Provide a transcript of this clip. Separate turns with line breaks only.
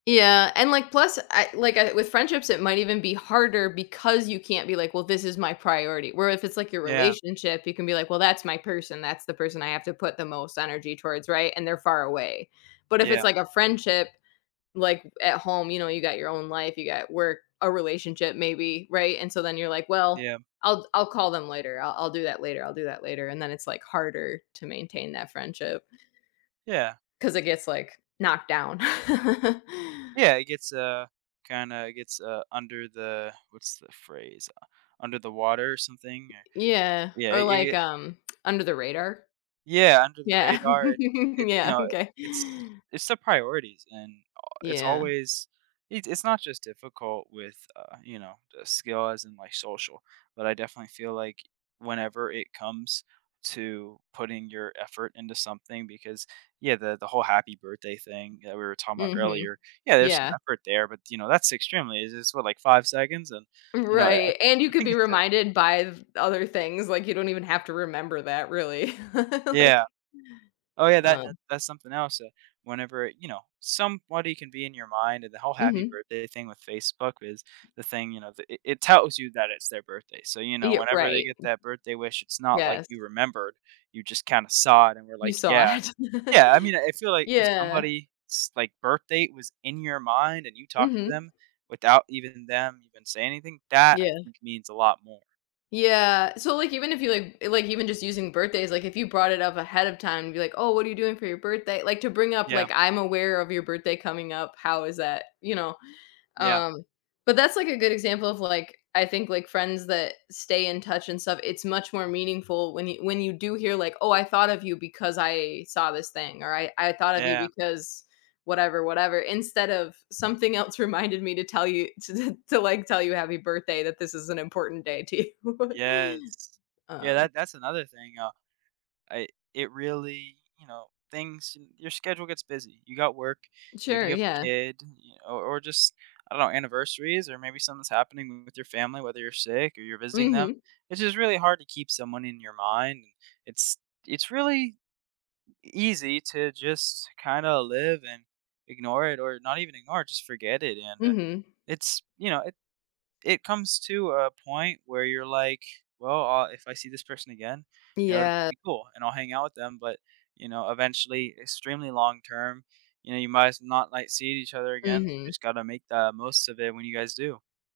Yeah, and, like plus I like, I with friendships, it might even be harder because you can't be, like, "Well this is my priority," where if it's, like, your
Yeah.
relationship, you can be like, well, that's my person, that's the person I have to put the most energy towards, right, and they're far away. But if
Yeah.
it's, like, a friendship, like, at home, you know, you got your own life, you got work, a relationship maybe, right, and so then you're. like, well,
Yeah.
I'll I'll call them later, I'll I'll do that later, I'll do that later, and then it's, like, harder to maintain that friendship.
Yeah.
'Cause it gets, like, knocked down.
Yeah, it gets, uh, kinda gets, uh, under the, what's the phrase u under the water or something,
Yeah,
yeah,
or
ye yeah.
like, um, under the radar.
Yeah, under the
Yeah,
radar, it, you
yeah,
know,
OK.
it's it's the priorities and a it's
Yeah.
always, it's it's not just difficult with, uh, you know, the skill as in my social, but I definitely feel like, whenever it comes to putting your effort into something because, yeah, the the whole happy birthday thing that we were talking about
Mhm,
earlier, yeah, there's some
yeah.
effort there, but you know, that's extremely it's what, like 5 seconds and you know, I I
Right, and you
I
could
think
be
it's different.
reminded by th other things, like, you don't even have to remember that, really,
Yeah.
like
Oh, yeah, that that
um
that's something else that whenever, you know, somebody can be in your mind and the whole happy
Mhm.
birthday thing with Facebook is the thing, you know, it it tells you that it's their birthday. So you know,
Ye
whenever they
right.
get that birthday wish, it's not like
Yes.
you remembered, you just kinda saw it and were
You
like,
saw
"Yeah."
it.
Yeah, I mean I feel, like, if
Yeah.
somebody's, like, birthday was in your mind and you talked to
Mhm.
them without even them even saying anything, that I
Yeah.
think means a lot more.
Yeah, so, like, even if you, like, like, even just using birthdays, like, if you brought it up ahead of time, and be, like, "Oh, what are you doing for your birthday?" like, to bring up,
Yeah.
like, "I'm aware of your birthday coming up, how is that?" you know.
Yeah.
Um, but that's like a good example of, like, I think, like, friends that stay in touch and stuff, it's much more meaningful when you when you do hear, like, "Oh, I thought of you because I saw this thing," or "I I thought of you
Yeah.
because whatever, whatever, instead of something else reminded me to tell you to to, like, tell you happy birthday, that this is an important day to you."
Yes, yeah,
Um
that that's another thing, uh, I it really you know, things your schedule gets busy. You got work, maybe
Sure,
you have a
yeah.
kid, or or just, I don't know, anniversaries or maybe something's happening with your family, whether you're sick or you're visiting them.
Mhm.
It's just really hard to keep someone in your mind. It's it's really easy to just kinda live and ignore it or not even ignore it, just forget it and, uh,
Mhm.
it's, you know, it it comes to a point where you're like, "Well, uh, if I see this person again, you know, it'd
Ye
be cool, and I'll hang out with them," but, you know, eventually, extremely long term, you know, you might s not, like, seeing each other again,
Mhm.
just gotta make the most of it when you guys do.